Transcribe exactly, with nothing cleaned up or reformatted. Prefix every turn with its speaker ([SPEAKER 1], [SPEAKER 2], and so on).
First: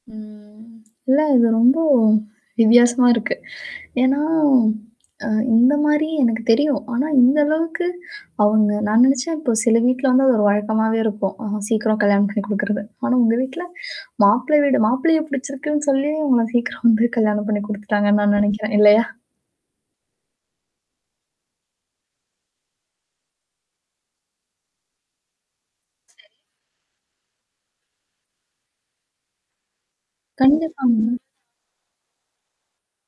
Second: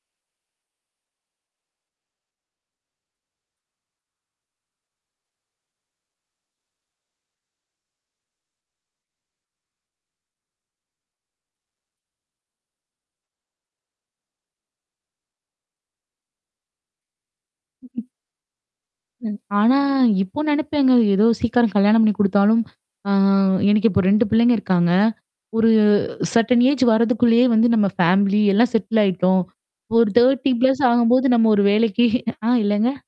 [SPEAKER 1] ம். இல்ல இது ரொம்ப வித்தியாசமா இருக்கு. ஏன்னா, அ இந்த மாரி எனக்கு தெரியும். ஆனா இந்த அளவுக்கு அவங்க நான் நெனச்சேன், இப்ப சில வீட்ல வந்து அது ஒரு வழக்கமாவே இருக்கும். அ சீக்கிரம் கல்யாணம் பண்ணி குடுக்குறது. ஆனா உங்க வீட்ல, மாப்பிள்ள வீடு மாப்பிள்ளைய பிடிச்சிருக்குன்னு சொல்லியும் [unintelligible] கல்யாணம் பண்ணி குடுத்துட்டாங்கன்னு நான் நெனைக்கிறேன். இல்லையா?
[SPEAKER 2] ம். ஆனா, இப்போ நெனப்பேங்க. ஏதோ சீக்கரம் கல்யாணம் பண்ணி குடுத்தாலும், ஆ எனக்கு இப்ப ரெண்டு பிள்ளைங்க இருக்காங்க. ஒரு
[SPEAKER 1] சரி.
[SPEAKER 2] சர்டன் ஏஜ் வர்றதுக்குள்ளேயே வந்து, நம்ம ஃபேமிலி எல்லாம் செட்டில் ஆயிட்டோம். ஒரு தேர்ட்டி பிளஸ்
[SPEAKER 1] கண்டிப்பாங்க.
[SPEAKER 2] ஆகும்போது நம்ம ஒரு வேலைக்கு ஆ, இல்லங்க.